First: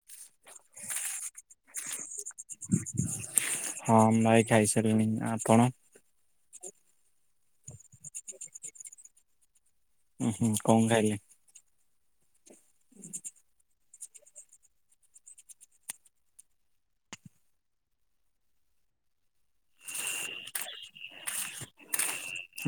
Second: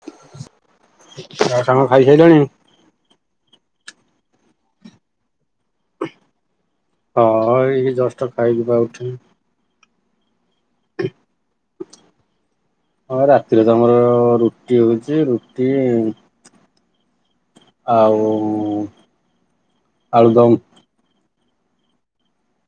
ଆଉ ସାଙ୍ଗ ଖାଇସାରିଲଣି? ହଁ ଭାଇ ଖାଇସାରିଲିଣି ଆପଣ? ହଁ ଏଇି ଜଷ୍ଟ ଖାଇକି ପା ଉଠିଲି। ହୁଁ ହୁଁ କଣ ଖାଇଲେ? ହଁ ରାତିରେ ତମର ରୁଟି ହଉଛି ରୁଟି ଆଉ ଉ ଉ ଆଳୁଦମ୍।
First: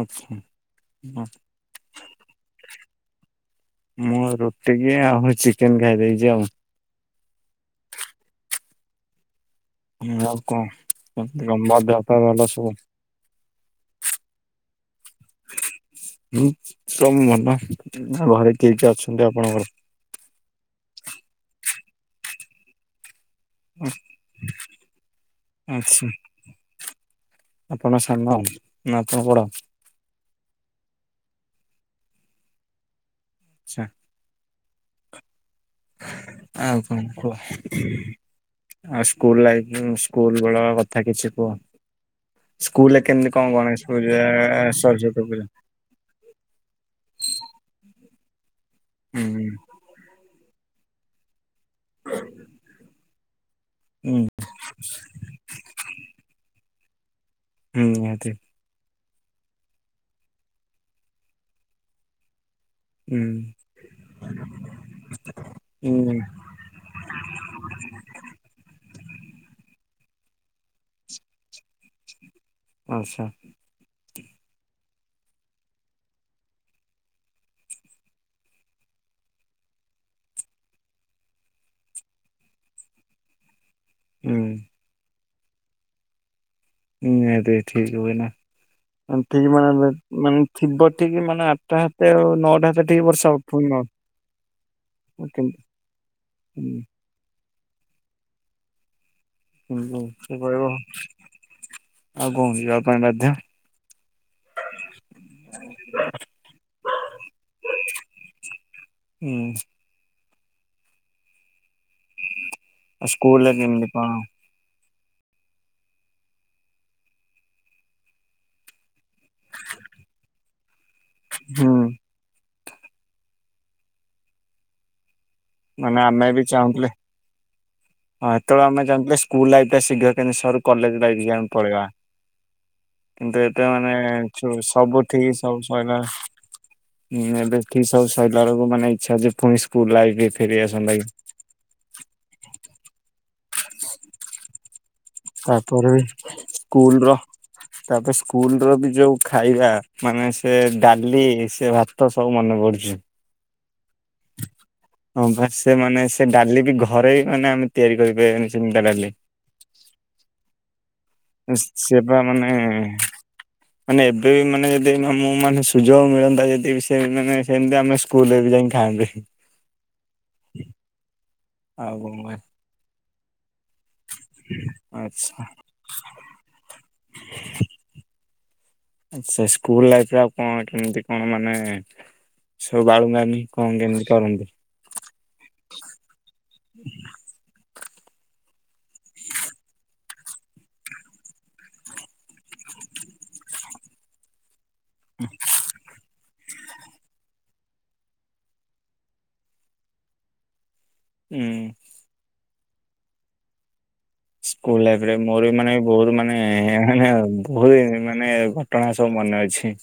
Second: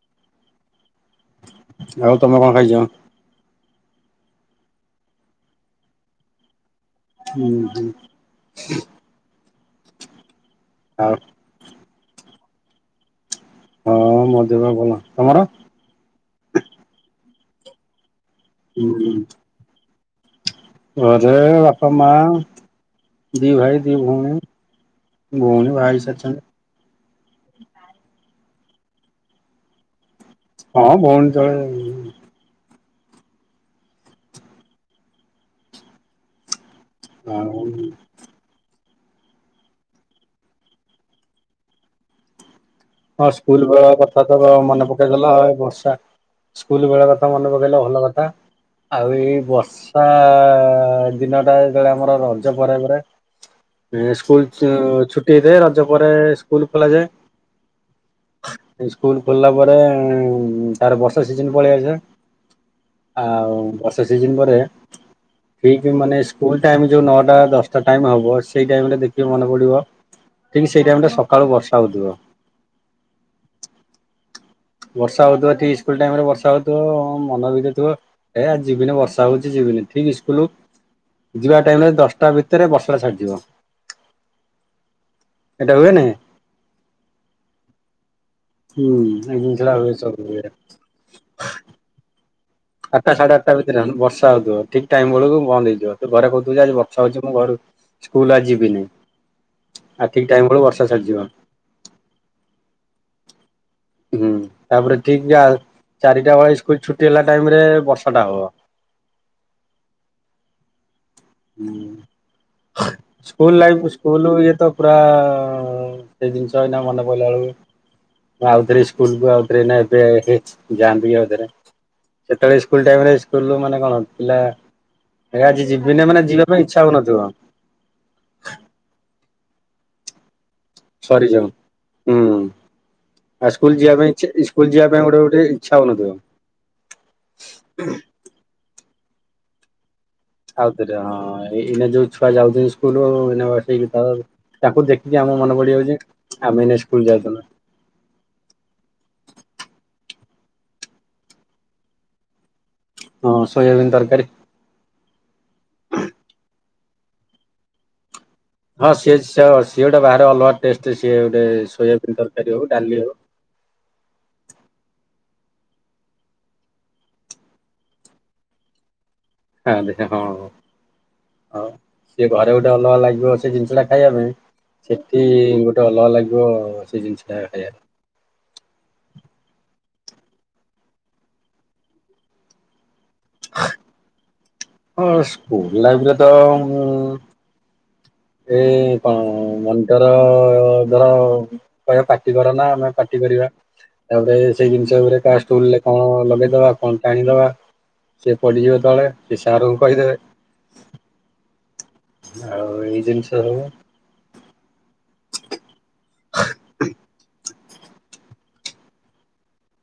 ଆଛା ହଁ। ଆଉ ତମେ କଣ ଖାଇଛ? ମୁଁ ରୁଟି କି ଆଉ ହୁଁ ଚିକେନ ଖାଇଦେଇଛି ଆଉ। ହୁଁ ହୁଁ। ଆଉ ଆଉ କଣ [unintelligible] ଦେହ ପା ଭଲ ସବୁ। ହଁ ମୋ ଦେହ ପା ଭଲ ତମର? ହୁଁ ତ ମନ ଘରେ କିଏ କି ହୁଁ ଅଛନ୍ତି ଆପଣଙ୍କର? ଘରେ ବାପା ମା ଦି ଭାଇ ଦି ଭଉଣୀ ଭଉଣୀ ଭଉଣୀ ବାହା ଆଛା ହେଇସାରିଛନ୍ତି ଆପଣ ସାନ ନା ଆପଣ ବଡ଼? ହଁ ଭଉଣୀ ତଳେ ଆଚ୍ଛା। ଆଉ କଣ କୁହ? ଆଉ ଆଉ ସ୍କୁଲ ଲାଇଫ୍ ସ୍କୁଲ ବେଳ କଥା କିଛି କୁହ? ସ୍କୁଲେ କେ ହଁ ସ୍କୁଲ ବେଳ କଥା ତ ମନେ ପକେଇଦେଲା ପୂଜା ଏ ବର୍ଷା ସ୍କୁଲ ବେଳ କଥା ମନେ ପକେଇଲେ ଭଲ କଥା ଆଉ ହୁଁ ଏଇ ହୁଁ। ବର୍ଷା ଆ ଆ ଆ ଦିନଟା ଯେତେବେଳେ ଆମର ରଜ ପରେ ପରେ ଏ ସ୍କୁଲ ସେ ଛୁଟି ହେଇଥାଏ ରଜ ପରେ ସ୍କୁଲ ଖୋଲାଯାଏ। ହୁଁ ନିହାତି ସ୍କୁଲ ଖୋଲିଲା ପରେ ଏ ଏ ତାର ବର୍ଷା ସିଜନି ପଳେଇଆସେ। ହୁଁ ଆଉ ବର୍ଷା ସିଜିନ ପରେ ଠିକ୍ ହୁଁ ମାନେ ଇସ୍ ସ୍କୁଲ୍ ଟାଇମ୍ ଯୋଉ ନଅଟା ଦଶଟା ଟାଇମ୍ ହବ ସେଇ ଟାଇମ ରେ ଦେଖିବ ମନେ ପଡିବ ଠିକ୍ ସେଇ ଟାଇମି ଟା ସକାଳୁ ବର୍ଷା ହେଉଥିବ। ଆଚ୍ଛା। ବର୍ଷା ହଉଥିବ ଠିକ୍ ସ୍କୁଲ ଟାଇମ ରେ ବର୍ଷା ହଉଥିବ ମନ ଭିତରେ ଥିବ ଏ ଆଜି ଯିବିନି ବର୍ଷା ହଉଛି ଯିବିନି ଠିକ୍ ସ୍କୁଲ ଯିବା ଟାଇମ ରେ ଦଶଟା ଭିତରେ ବର୍ଷାଟା ଛାଡିଯିବ। ହୁଁ। ଏଇଟା ହୁଏନି। ନିହାତି ଠିକ୍ ହୁଏନା ହୁଁ ଏଇ ଠିକ୍ ଜିନିଷ ଟା ମାନେ ହୁଏ ସବୁ ମାନେ ହୁଏ। ଥିବ ଠିକ୍ ମାନେ ଆଠଟା ହେତେ ଆଉ ନଅଟା ହାତେ ଠିକ୍ ଆଠଟା ବର୍ଷା ସାଢେ ହବ ଆଠଟା ପୁଣି ନଅ ଭିତରେ ବର୍ଷା ହଉଥିବ ଠିକ ଟାଇମ ବେଳକୁ କେମିତି ବନ୍ଦ ହେଇଯିବ, ତ ଘରେ କହୁଥିବେ ଆଜି ହୁଁ, ବର୍ ଯାଉଛି ମୁଁ ଘରୁ ସ୍କୁଲ ଆଉ ଯିବିନି କିନ୍ତୁ ଆଉ ଠିକ୍ ସେ ଟାଇମ କହିବ ବେଳକୁ ବର୍ଷା ଛାଡିଯିବ। ଆଉ କଣ କି ଯିବା ପାଇଁ ବାଧ୍ୟ। ହୁଁ ତାପରେ ଠିକ ଜାଲ୍ ଚାରିଟା ବେଳେ ଇସ୍କୁଲ ଛୁଟି ହେଲା ଟାଇମରେ ବର୍ଷାଟା ହବ। ହୁଁ। ହୁଁ ଆଉ ସ୍କୁଲ ସ୍କୁଲରେ କେମିତି ଲାଇଫ କଣ ସ୍କୁଲଇଏ ତ ପୁରା ଆ ଆ ସେଇ ଜିନିଷ ଏଇନା ମନେ ପଡ଼ିଲା ବେଳକୁ ଆଉଥରେ ସ୍କୁଲକୁ ଆଉଥରେ ଏଇନା ଏବେ ହେ ଯାନ୍ତି। ଯିବି ଆଉଥରେ ହୁଁ ସେତେବେଳେ ଇସ୍କୁଲ୍ ଟାଇମରେ ଇସ୍କୁଲ୍ ମାନେ କଣ ପିଲା ଏ ଆଜି ଦିନେ ମାନେ ଆମେ ବି ଯିବା ପାଇଁ ଇଛା ଚାହୁଁଥିଲେ ହଉନଥିବ। ହଁ ସେତେବେଳେ ଆମେ ଚାହୁଁଥିଲେ ସ୍କୁଲ ଲାଇଫ ଟା ଶୀଘ୍ର କେମିତି ସରୁ କଲେଜ ଲାଇଫକୁ ସରିଯାଉ ଆମେ ପଳେଇବା। ହୁଁ କିନ୍ତୁ ଆଉ ଏବେ ସ୍କୁଲ ମାନେ ଯିବା ପାଇଁ ଇଛା ସ୍କୁଲ ଯିବା ସବୁ ପାଇଁ ଗୋଟେ ଠିକ ଗୋଟେ ସବୁ ଇଚ୍ଛା ସଇଲା। ହଉନଥିବ। ହୁଁ ଏବେ ଠିକ୍ ସବୁ ସରିଲା ବେଳକୁ ମାନେ ଇଚ୍ଛା ଯେ ପୁଣି ସ୍କୁଲ ଲାଇଫ୍ ଫେରି ଆସନ୍ତା ଆଉଥରେ କି ହଁ ଏଇନା ଯୋଉ ଛୁଆ ଯାଉଛନ୍ତି ସ୍କୁଲୁ ଉ ଏଇନା ବସେଇକିତ ତାକୁ ଦେଖିକି ଆମ ମନେ ତାପରେ ପଡିଯାଉଛି ବି ଆମେ ଦିନେ ସ୍କୁଲ ଯାଉଥିଲୁ। ତାପରେ ସ୍କୁଲ ର ବି ଯୋଉ ଖାଇବା ମାନେ ସେ ଡାଲି ସେ ଭା ତ ସବୁ ମନେ ପଡୁଚି। ହଁ ସୋୟାବିନ୍ ତରକାରୀ ହଁ ପା ସେ ମାନେ ସେ ଡାଲି ବି ଘରେ ମାନେ ଆମେ ତିଆରି କରିପାରିବେନି? ହଁ ସିଏ ସିଏ ଗୋଟେ ବାହାରେ ଅଲଗା ଟେଷ୍ଟ ସିଏ ଗୋଟେ ସେ ବା ସୋୟାବିନ୍ ମାନେ ତରକାରୀ ହଉ ଡାଲି ହଉ। ମାନେ ଏବେ ବି ମାନେ ଯଦି ମୁଁ ମାନେ ସୁଯୋଗ ମିଳନ୍ତା ଯଦି ସେ ମାନେ ସେମତି ଆମେ ସ୍କୁଲରେ ବି ଯାଇକି ଖାଆନ୍ତେ। ଖାନ୍ତେ ହଁ ହଉ ଆଉ କଣ ସେ କ ଘରେ ଗୋଟେ ଅଲଗା ଲାଗିବ ସେ ଜିନିଷ ଟା ଖାଇବା ପାଇଁ ସେଠି ଆଚ୍ଛା ଗୋଟେ ଅଲଗା ଲାଗିବ ସେ ଜିନିଷଟା ଖାଇବା ପା ଆ ସେ ସ୍କୁଲ ଲାଇଫରେ ଆଉ କଣ କେମତି କଣ ମାନେ ସବୁ ବାଳୁଙ୍ଗାମି କଣ କେମିତି କରନ୍ତି? ହଁ ସ୍କୁଲ ଲାଇଫରେ ତ ମୁଁ ଏଇ କଣ ମନିଣ୍ଟର୍ ଧର କହିବା ପାଟି କର ନା ଆମେ ପାଟି କରିବା, ତାପରେ ସେଇ ଜିନିଷ ଗୁରାକ କା କଣ ଲଗେଇଦବା କଣ ଟାଣିଦବା ସେ ପଡିଯିବ ତଳେ ସେ ସାର୍ ଙ୍କୁ କହିଦେବେ। ହୁଁ। ଆଉ ଏଇ ଜିନିଷ ସବୁ। ସ୍କୁଲ ଲାଇଫ ରେ ମୋର ବି ମାନେ ବହୁତ ମାନେ ଇ ମାନେ ବହୁତ ମାନେ ଘଟଣା ସବୁ ମନେ ଅଛି।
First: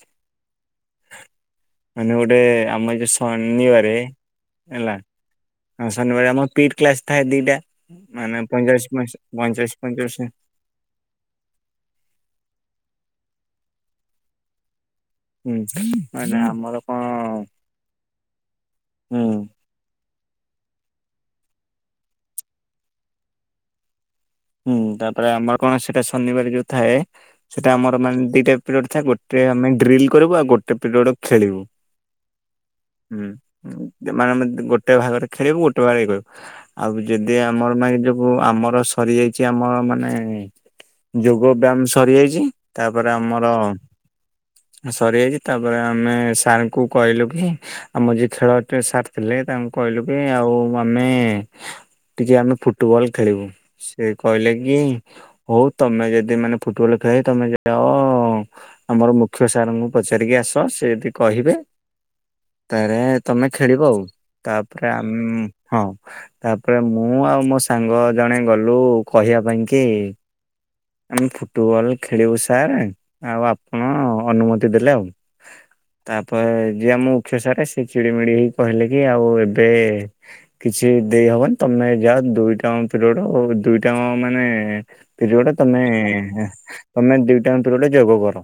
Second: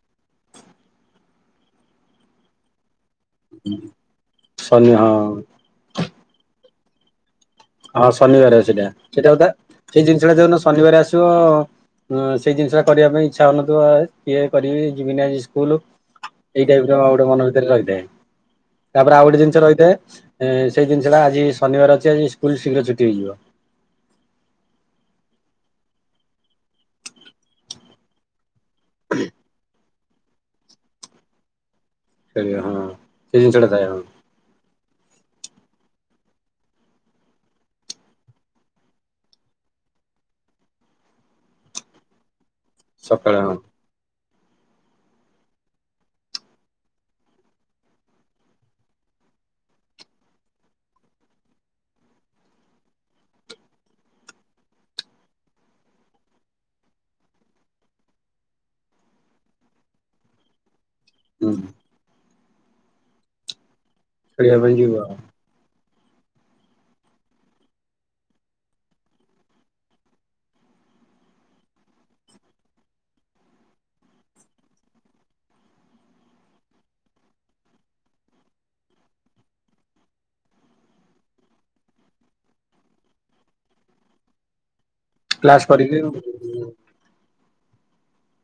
ମାନେ ଗୋଟେ ଆମର ଯଉ ଶନିବାରେ ଶନି ହେଲା। ହଁ ହଁ ଶନିବାର ଆମର ପିଟ୍ କ୍ଲାସ୍ ଥାଏ ଦିଟା। ହଁ ମାନେ ଶନିବାର ସେଇଟା ପଇଁଚାଳିଶ ପଇଁଚା ସେଇଟା କଥା ପଇଁଚାଳିଶ ସେଇ ପଇଁଚାଳିଶ ଜିନିଷ ଟା ଯଉ ଦିନ ଶନିବାର ଆସିବ ସେଇ ଜିନିଷଟା କରିବା ପାଇଁ ଇଚ୍ଛା ହଉନଥିବ ହେ। କିଏ କରିବି ଯିବିନି ଆଜି ହୁଁ ସ୍କୁଲ ମାନେ ଏଇ ଆମର ଟାଇପ ର କଣ ଗୋଟେ ମନ ଭିତରେ ରହିଥାଏ। ତାପରେ ଆଉ ହୁଁ ଗୋଟେ ଜିନିଷ ରହିଥାଏ ସେଇ ଜିନିଷଟା ଆଜି ଶନିବାର ଅଛି ଆଜି ସ୍କୁଲ ଶୀଘ୍ର ଛୁଟି ହେଇଯିବ। ହୁଁ ତାପରେ ଆମର କଣ ସେଟା ଶନିବାର ଯୋଉ ଥାଏ, ସେଟା ଆମର ମାନେ ଦିଟା ପିରିୟଡ଼ ଥାଏ ଗୋଟେ ଆମେ ଡ୍ରିଲ କରିବୁ ଆଉ ଗୋଟେ ପିରିୟଡ଼ ଖେଳିବୁ। ଖେଳିବ ହଁ ହୁଁ ସେ ଜିନିଷଟା ଥାଏ ହଁ ମାନେ ଗୋ ଟେ ଭାଗରେ ଖେଳିବୁ ଗୋଟେ ଭାଗ ଏ କହିବୁ ଆଉ ଯଦି ଆମର ମାଇଣ୍ଡିକୁ ଆମର ସରି ଯାଇଛି ଆମ ମାନେ ଯୋଗ ବ୍ୟାମ ସରିଯାଇଛି। ତାପରେ ସକାଳେ ଆମର। ହଁ ସରିଯାଇଛି ତାପରେ ଆମେ ସାର୍ ଙ୍କୁ କହିଲୁ କି। ଆମ ଯିଏ ଖେଳ ଟେ ସାର ଥିଲେ ତାଙ୍କୁ କହିଲୁ କି ଆଉ ଆମେ। ଟିକେ ଆମେ ଫୁଟବଲ ଖେଳିବୁ ସେ କହିଲେ କି। ହଉ ତମେ ଯଦି ମାନେ ଫୁଟବଲ ଖେଳାଳୀ ତମେ ଯାଅ। ଆମର ମୁଖ୍ୟ ସାରଙ୍କୁ ପଚାରିକି କି ଆସ ସେ ଜଦି। କହିବେ ହୁଁ ତାହେରେ ତମେ ଖେଳିବ ଆଉ, ଖେଳିବା ପାଇଁ ତାପରେ ଯିବ ଆମ ଆଉ ହଁ ତାପରେ ମୁଁ ଆଉ ମୋ ସାଙ୍ଗ ଜଣେ। ଗଲୁ କହିବା ପାଇଁ କି? ଆମେ ଫୁଟବଲ୍ ଖେଳିବୁ ସାର୍ ଆଉ ଆପଣ ଅନୁମତି ଦେଲେ ଆଉ। ତାପରେ ଯିଏ ଆମ ମୁଖ୍ୟ ସାରେ ସେ ଚିଡିମିଡି ହେଇକି କହିଲେ କି ଆଉ ଏବେ। କିଛି ଦେଇ ହବନି ତମେ ଯାଅ ଦୁଇଟା ଆଙ୍କ ପିରିୟଡ଼ ‌। ତ ଦୁଇଟା ଆଙ୍କ ମାନେ ପରିଓଡ଼ କ୍ଲାସ ତମେ। କରିକି ହୁଁ ତମେ ଦୁଇଟାଙ୍କ ପିରିୟଡ ଯୋଗ କର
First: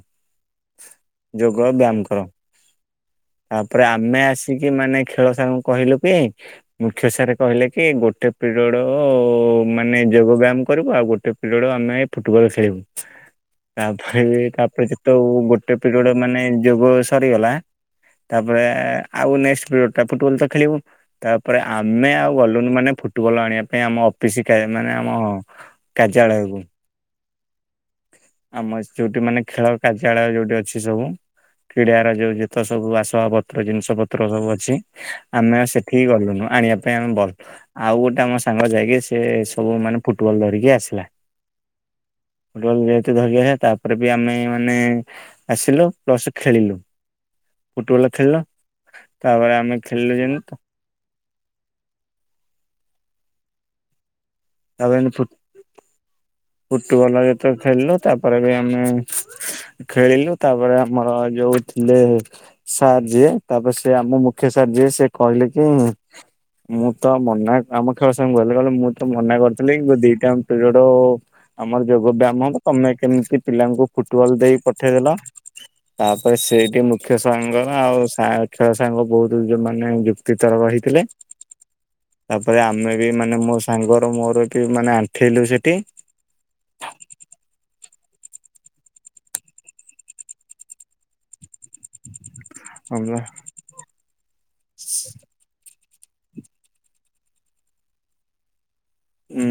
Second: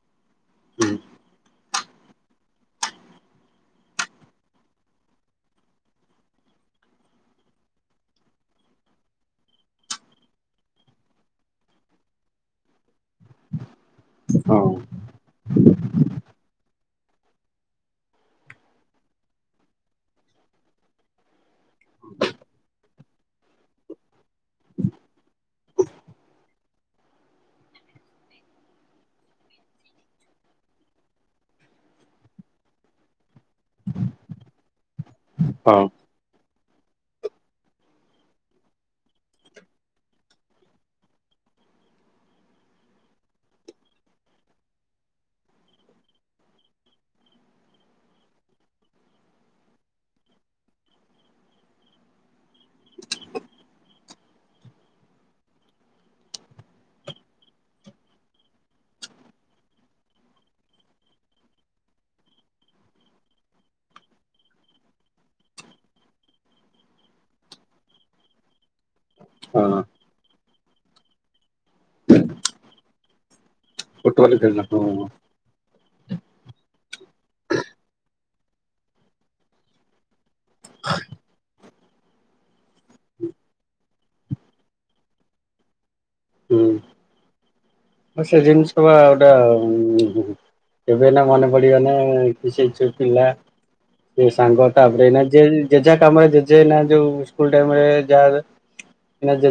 ଯୋଗ ଆଉ ବ୍ୟାମ କର। ତାପରେ ଆମେ ଆସିକି ମାନେ ଖେଳ ସାର୍ ଙ୍କୁ କହିଲୁ କି? ମୁଖ୍ୟ ସାରେ କହିଲେ କି ଗୋଟେ ପିରିୟଡ଼। ମାନେ ଯୋଗ ବ୍ୟାୟାମ କରିବୁ ଆଉ ଗୋଟେ ପିରିୟଡ ଆମେ ଫୁଟବଲ୍ ଖେଳିବୁ। ତାପରେ ହଁ ତାପରେ ଯେତେବେଳୁ ଗୋଟେ ପିରିୟଡ଼ ମାନେ ଯୋଗ ସରିଗଲା। ତାପରେ ଆଉ ନେଷ୍ଟ୍ ପିରିୟଡ଼ଟା ଫୁଟବଲ୍ ତ ଖେଳିବୁ। ତାପରେ ଆମେ ଆଉ ଗଲୁନୁ ମାନେ ଫୁଟବଲ୍ ଆଣିବା ପାଇଁ ଆମ ଅ କେ ମାନେ ଆମ କାର୍ଯ୍ୟାଳୟକୁ। ଆମର ଯୋଉଠି ମାନେ ଖେଳ କାର୍ଯ୍ୟାଳୟ ଯୋଉଠି ଅଛି ସବୁ। କ୍ରୀଡ଼ାର ଯୋଉ ଯେତେ ସବୁ ଆସବାବ ପତ୍ର ଜିନିଷ ପତ୍ର ସବୁ ଅଛି। ଆମେ ଆଉ ହଁ ସେଠିକି ଗଲୁନୁ ଆଣିବା ପାଇଁ ଆମ ବଲ୍ ଆଉ ଗୋଟା ଆମ ସାଙ୍ଗ ଯାଇକି। ଏ ସବୁ ମାନେ ଫୁଟବଲ ଧରିକି ଆସିଲା। ଫୁଟବଲ ଯେହେତୁ ଧରିକି ଆସିଲା ତାପରେ ବି ଆମେ ମାନେ। ଆସିଲୁ ପ୍ଲସ ଖେଳିଲୁ। ଫୁଟବଲ ଖେଳିଲ ତାପରେ ଆମେ ଖେଳିଲୁ ଯେମି ତ। ତାପରେ ଆମେ ଫୁଟ୍ ଫୁଟବଲ ଯେତେବେଳେ ଖେଳିଲୁ ତାପରେ ବି ଆମେ। ଖେଳିଲୁ ତାପରେ ଆମର ଯୋଉ ଥିଲେ। ସାର୍ ଯିଏ ତାପରେ ସିଏ ଆମ ମୁଖ୍ୟ ସାର୍ ଯିଏ ସିଏ କହିଲେ କି। ମୁଁ ତ ମନା ଆମ ଖେଳ ସାର ଙ୍କୁ କହିଲେ କହିଲେ ମୁଁ। ତ ମନା ହଁ କରିଥିଲେ କି ଦିଟା ଯାଙ୍କ ପିରିଅଡ ଆମର ଯୋଗ ବ୍ୟାମ ହବ ତମେ କେମିତି ପିଲାଙ୍କୁ। ଫୁଟବଲ ଦେଇ ଖେଳିଲ ହଁ ପଠେଇଦେଲ। ତାପରେ ସେଇଠି ମୁଖ୍ୟ ସାର ଙ୍କର ଆଉ ସା‌ ଖେଳ ସାର ସାଙ୍ଗ ବହୁତ ମାନେ ଯୁକ୍ତି ତରକ ହେଇଥିଲେ। ତାପରେ ଆମେ ବି ମାନେ ମୋ ସାଙ୍ଗର ମୋର କି ମାନେ ଆଣ୍ଠେଇଲୁ ସେଠି। ହୁଁ। ହଁ ସେ ଜିନିଷ ବା ଗୋଟା କେବେ ନା ମନେ ପଡିବ ନା। କି ସେଇଠି ସବୁ ହେଲା ପିଲା। ସେ ସାଙ୍ଗ ତାପରେ ଏଇନା ଯେ ଯେଝା କାମରେ ଜେ ଜେ ଏଇନା ଯୋଉ ସ୍କୁଲ ଟାଇରେ ଯା ହେଲେ। ଉଁ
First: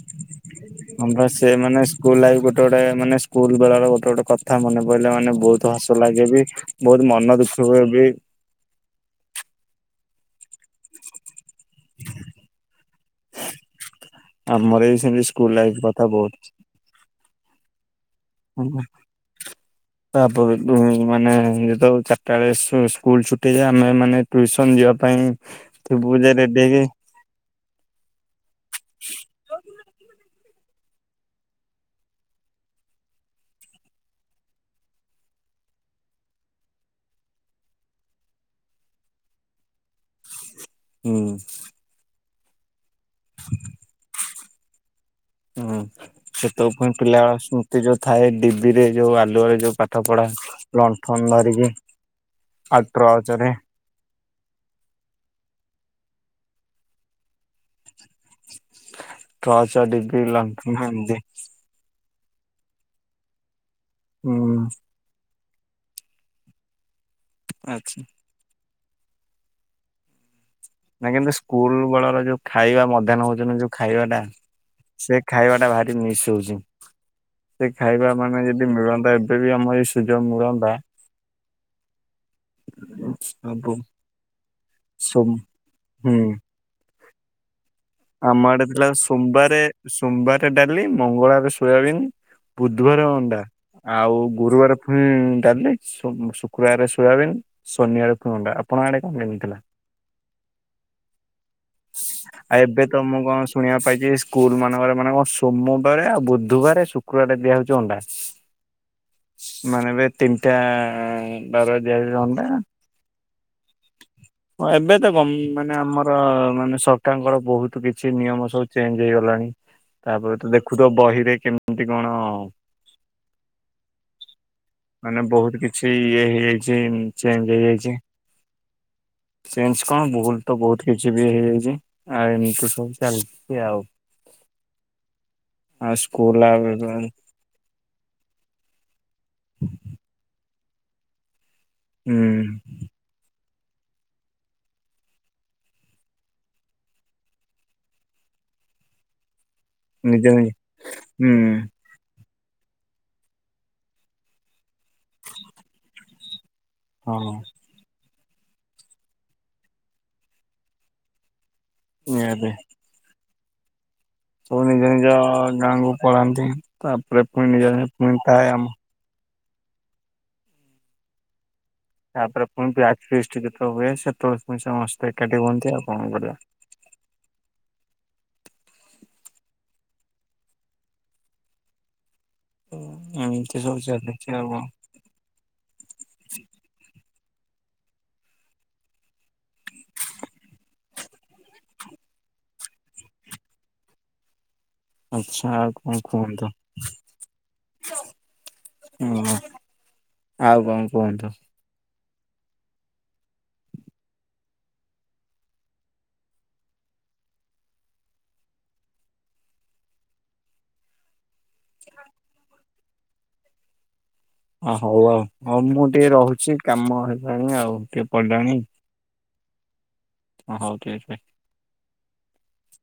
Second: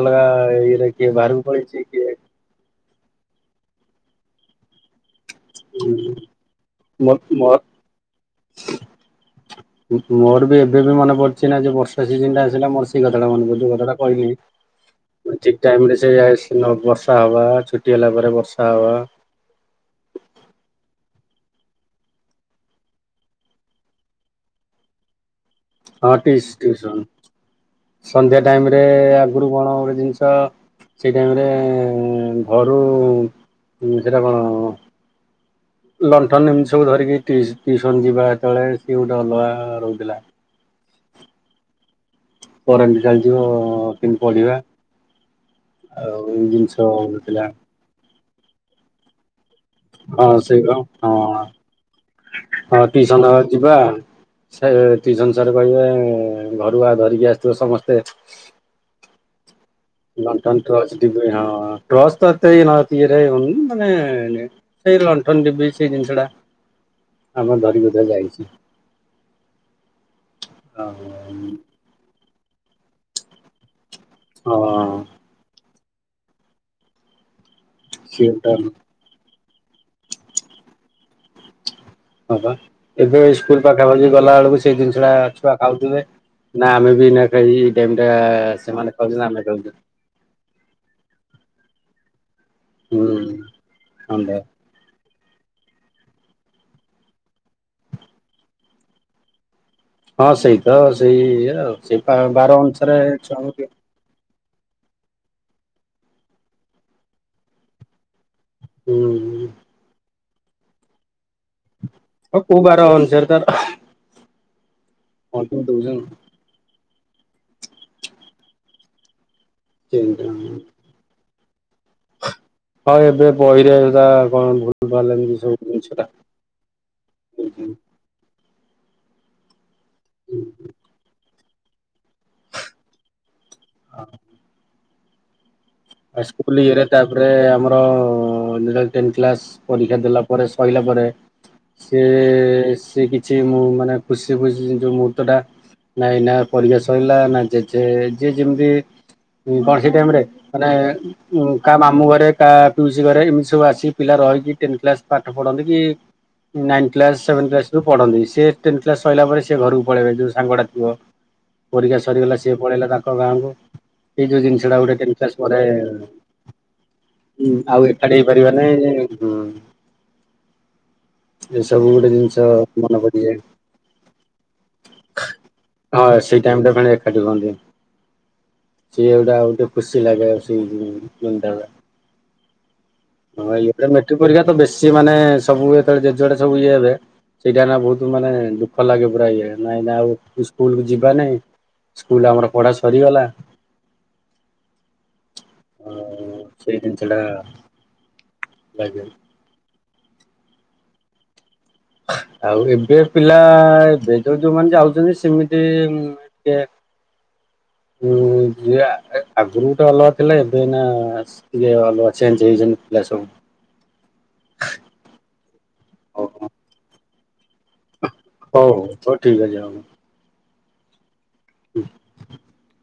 ଅଲଗା ଇଏରେ କିଏ ହଁ ବା ବାହାରକୁ ସେ ପଳେଇଛି ମାନେ କିଏ ସ୍କୁଲ ଲାଇଫି ଗୋଟେ। ଗୋଟେ ଗୋଟେ ମାନେ ସ୍କୁଲ ବେଳ ର ଗୋଟେ ଗୋଟେ କଥା ମନେ ପଡିଲେ ମାନେ। ବହୁତ ହସ ଲାଗେ ବି ବହୁତ ମୋ ମନ ମୋ ଦୁଃଖ ହୁଏ ବି। ମୋର ବି ଏବେ ବି ମନେ ପଡିଛି ନା ଯୋଉ ବ ର୍ଷା ଶିଜନ ଟା ଆସିଲା ମୋର ସେଇ କଥାଟା ମନେ ପଡୁଛି ଯୋଉ କଥାଟା କହିଲି। ଆମର ବି ସେମିତି ସ୍କୁଲ ଠିକ ଲାଇଫ ଟାଇମ ରେ କଥା ସେ ବହୁତ। ସେଇନ ବର୍ଷା ହବା ଛୁଟି ହେଲା ପରେ ବର୍ ହୁଁ। ତ ପୁ ପୁ ମାନେ ଯେତେ ବେଳେ ଚାରିଟା ବେଳେ ସୁ ସ୍କୁଲ ଛୁଟି ହେଇ ଯାଏ ଆମେ ମାନେ ଟ୍ୟୁସନ ଯିବା ପାଇଁ। ତୋ ହଁ ବୋଉ ଜାଇ ଟିସ୍ ରେଡି ହେଇ ଟିଉସନ ସନ୍ଧ୍ୟା ଟାଇମ ରେ ଆଗରୁ କଣ ଗୋଟେ ଜିନିଷ ସେଇ ଟାଇମରେ ଘରୁ ସେଇଟା କଣ ଲଣ୍ଠନ ଏମିତି ସବୁ ଧରିକି ଟି ଟିସନ ଯିବା ଯେତେବେଳେ ସିଏ ଗୋଟେ ଅଲଗା ରହୁଥିଲା। ହୁଁ କରେଣ୍ଟ ଚାଲିଯିବ କେମତି ପଢିବା ଆଉ ଏଇ ଜିନିଷ ଥିଲା ସେ ଯୋଉ ଥାଏ ଡିିବିରେ ଯୋଉ ଆଲୁଆରେ ଯୋଉ ପା ହଁ ସେଇ କଣ ହଁ ହଁ ଆଉ ଟିସନ ଟ୍ରର୍ଚରେ ଯିବା। ସାର୍ ଟିଉସନ ସାରେ କହିବେ ଘରୁଆ ଧରିକି ଆସିଥିବ ସମସ୍ତେ ଟର୍ଚ୍ଚ ଡି ଲଣ୍ଠନ ଥିବ ସେ ଡିବି ହଁ ଟର୍ଚ୍ଚ ତ ଏତେ ଇଏରେ ହୋଉନି ମାନେ ହୁଁ ସେଇ ଲଣ୍ଠନ ଡିବି ସେଇ ଜିନିଷ ଟା ଆମର ଆଚ୍ଛା। ଧରିିକି ଯାଇଚୁ। ନା କିନ୍ତୁ ସ୍କୁଲ ବେଳର ଯେଉଁ ଖାଇବା ମଧ୍ୟାହ୍ନ ଭୋଜନର ଯେଉଁ ଖାଇବାଟା। ହଁ ସେ ଖାଇବା ଟା ଭାରି ମିସ୍ ହଉଛି ସେ ଖାଇବା ସିଏ ମାନେ ତ ଯଦି ମିଳନ୍ତା ଯଦି ଆମ ଏ ସୁଯୋଗ ମିଳନ୍ତା ହଁ ପା ଏବେ ସ୍କୁଲ ସବୁ ପାଖାପାଖି ଗଲା ବେଳକୁ ସେଇ ଜିନିଷ ଟା ସୋମ ଛୁଆ ଖାଉଥିବେ ହୁଁ ନା ଆମେ ବି ନା ଖାଇ ଏଇ ଟାଇମ୍ ଟା ସେମାନେ ଖାଉଛନ୍ତି ଆମେ ଖାଉଛ। ସୋମବାର ଡାଲି ମଙ୍ଗଳବାର ସୋୟାବିନ୍ ହୁଁ ବୁଧବାର ଅଣ୍ଡା ଆଉ ସନ୍ଧ୍ୟା। ଗୁରୁବାର ହୁଁ ଡାଲି ଶୁ ଶୁକ୍ରବାରେ ସୋୟାବିନ ଶନିବାର ତ ଅଣ୍ଡା ଆପଣଙ୍କ ଆଡେ କଣ ମିଳିଥିଲା। ହଁ ସେଇ ତ ସେଇ ଇଏ ଆଉ ସେଇ ବାର ଆଉ ଏବେ ଅନୁସାରେ ତ ମୁଁ ଛୁଆଙ୍କୁ ଦି [unintelligible] ସ୍କୁଲ ମାନଙ୍କରେ ମାନେ କଣ ସୋମବାର ଆଉ ବୁଧବାର ଶୁକ୍ରବାର ଦିଆ ହଉଛି ଅଣ୍ଡା। ହୁଁ। ମାନେ ଏବେ ତିନିଟା ବାର ହ ଦିଆଯାନ୍ତା କୋଉ ବାର ଅନୁସାରେ ତାର ହଁ ଏବେ ତ ଗ ମାନେ ଆମର ମାନେ ସରକାରଙ୍କର ବହୁତ କିଛି ନିୟମ ସବୁ ଚେଞ୍ଜ ହେଇଗଲାଣି। ତାପରେ ତ ଦଉଛନ୍ତି ଦେଖୁଥିବ ବହିରେ କେମିତି କଣ ହଁ ଏବେ ବହିରେ ଏରା କଣ ଭୁଲ ଭାଲ ଲେଖିଚି ସବୁ ଜିନିଷଟା ଚେନ ଚେଞ୍ଜ ହେଇ ଯାଇଛି। ଚେଞ୍ଜ କଣ ଭୁଲ ତ ବହୁତ କିଛି ବି ହେଇଯାଇଛି ଆଉ ଏମିତି ସବୁ ଚାଲିଛି ଆଉ। ହଉ ଆଉ ଆ ଆଉ ସ୍କୁଲ ଇଏରେ ହୁଁ ତାପରେ ଆମ ର ଯେତେବଳେ ଟେନ୍ତ୍ କ୍ଲାସ ପରୀକ୍ଷା ଦେଲା ପରେ ସଇଲା ପରେ ସିଏ ସିଏ କିଛି ମୁଁ ମାନେ ଖୁସି ଖୁସି ଯୋଉ ମୁହୂର୍ତ୍ତ ଟା ନାଇଁ ନା ପରିକ୍ଷା ସରିଲା ନା ଯେ ଯେ ଯିଏ ଯେମତି [unintelligible] ନିଜେ ନି ଏ ଉଁ ବା କ ମାମୁ ଘରେ କା ପିଉସି ଘରେ ଏମିତି ସବୁ ଆସି ପିଲା ରହିକି ଟେନଥ କ୍ଲାସ ପାଠ ପଢନ୍ତି କି ନାଇନ୍ କ୍ଲାସ ହଁ ସେଭେନ କ୍ଲାସ ରୁ ପଢନ୍ତି ସେ ଟେନ କ୍ଲାସ ସହିଲା ପରେ ସେ ଘରକୁ ପଳେଇବେ ଯୋଉ ସାଙ୍ଗଗୁଡ଼ା ଥିବ ପରୀକ୍ଷା ସରିଗଲା ନିହାତି ସିଏ ପଳେଇଲା ତାଙ୍କ ଗାଁକୁ ଏଇ ଯୋଉ ସବୁ ଜିନିଷ ଟା ନିଜ ଗୋଟେ ନିଜ କେତେ [unintelligible] ପରେ ଗାଁକୁ ପଳାନ୍ତି ତାପରେ ପୁଣି ନିଜ ଆଉ ପୁଣି ଏକାଠି ଥାଏ ହେଇପାରିବ ଆମ ନାଇଁ ଉ ଜିନିଷ ତାପରେ ପୁଣି ମନେ ବ୍ୟାଚ ପଡିଯାଏ ଫିଷ୍ଟି ଯେତବେଳେ ହୁଏ ସେତେବେଳେ ପୁଣି ସମସ୍ତେ ଏକାଟି କୁହନ୍ତି ଆଉ କଣ କରିବା। [unintelligible] ଗୁଡ଼ା ଆଉ ଗୋଟେ ଖୁସି ଲାଗେ ସେଇ ଯୋଉ [unintelligible] ଏମିତି ସବୁ ଚାଲିଛି ଆଉ କଣ କିଛି ମାନେ ସବୁ ଯେତେବେଳେ ଜେ ଯୁଆଡେ ସବୁ ଇଏ ହେବେ ସେଇଟା ଏନା ବହୁତ ମାନେ ଦୁଃଖ ଲାଗେ ପୁରା ଇଏ ନାଇଁ ନା ଆଉ ସ୍କୁଲ କୁ ଯିବା ନାଇଁ ସ୍କୁଲରେ ଆମର ପଢା ସରିଗଲା ଆଚ୍ଛା ଆଉ କଣ କୁହନ୍ତୁ ସେଇ ଜିନିଷ ଟା [unintelligible] ଲାଗେ ହ ଆଉ କଣ କୁହନ୍ତୁ। ଆଉ ଏବେ ପିଲା ଏବେ ଯୋଉ ଯୋଉମାନେ ଯାଉଛନ୍ତି, ସେମିତି କେ [inaudible] ଯଏ ଆଗରୁ ଗୋଟେ ଅଲଗା ଥିଲା ଏବେ ନା [unintelligible] ଟିକେ ଅଲଗଆ ଚେଞ୍ଜ ହେଇଛନ୍ତି [unintelligible] ସବୁ ହଉ ଆଉ ହଉ ମୁଁ ଟିକେ ହଉ ରହୁଛି। କାମ ହେଲାଣି ଆଉ ଟିକେ ପଡିଲାଣି। ହଉ ହଉ ଠିକ୍ ଅଛିା ହ ହଉ ଠିକ ଅଛି ଭାଇ। ହୁ [inaudible]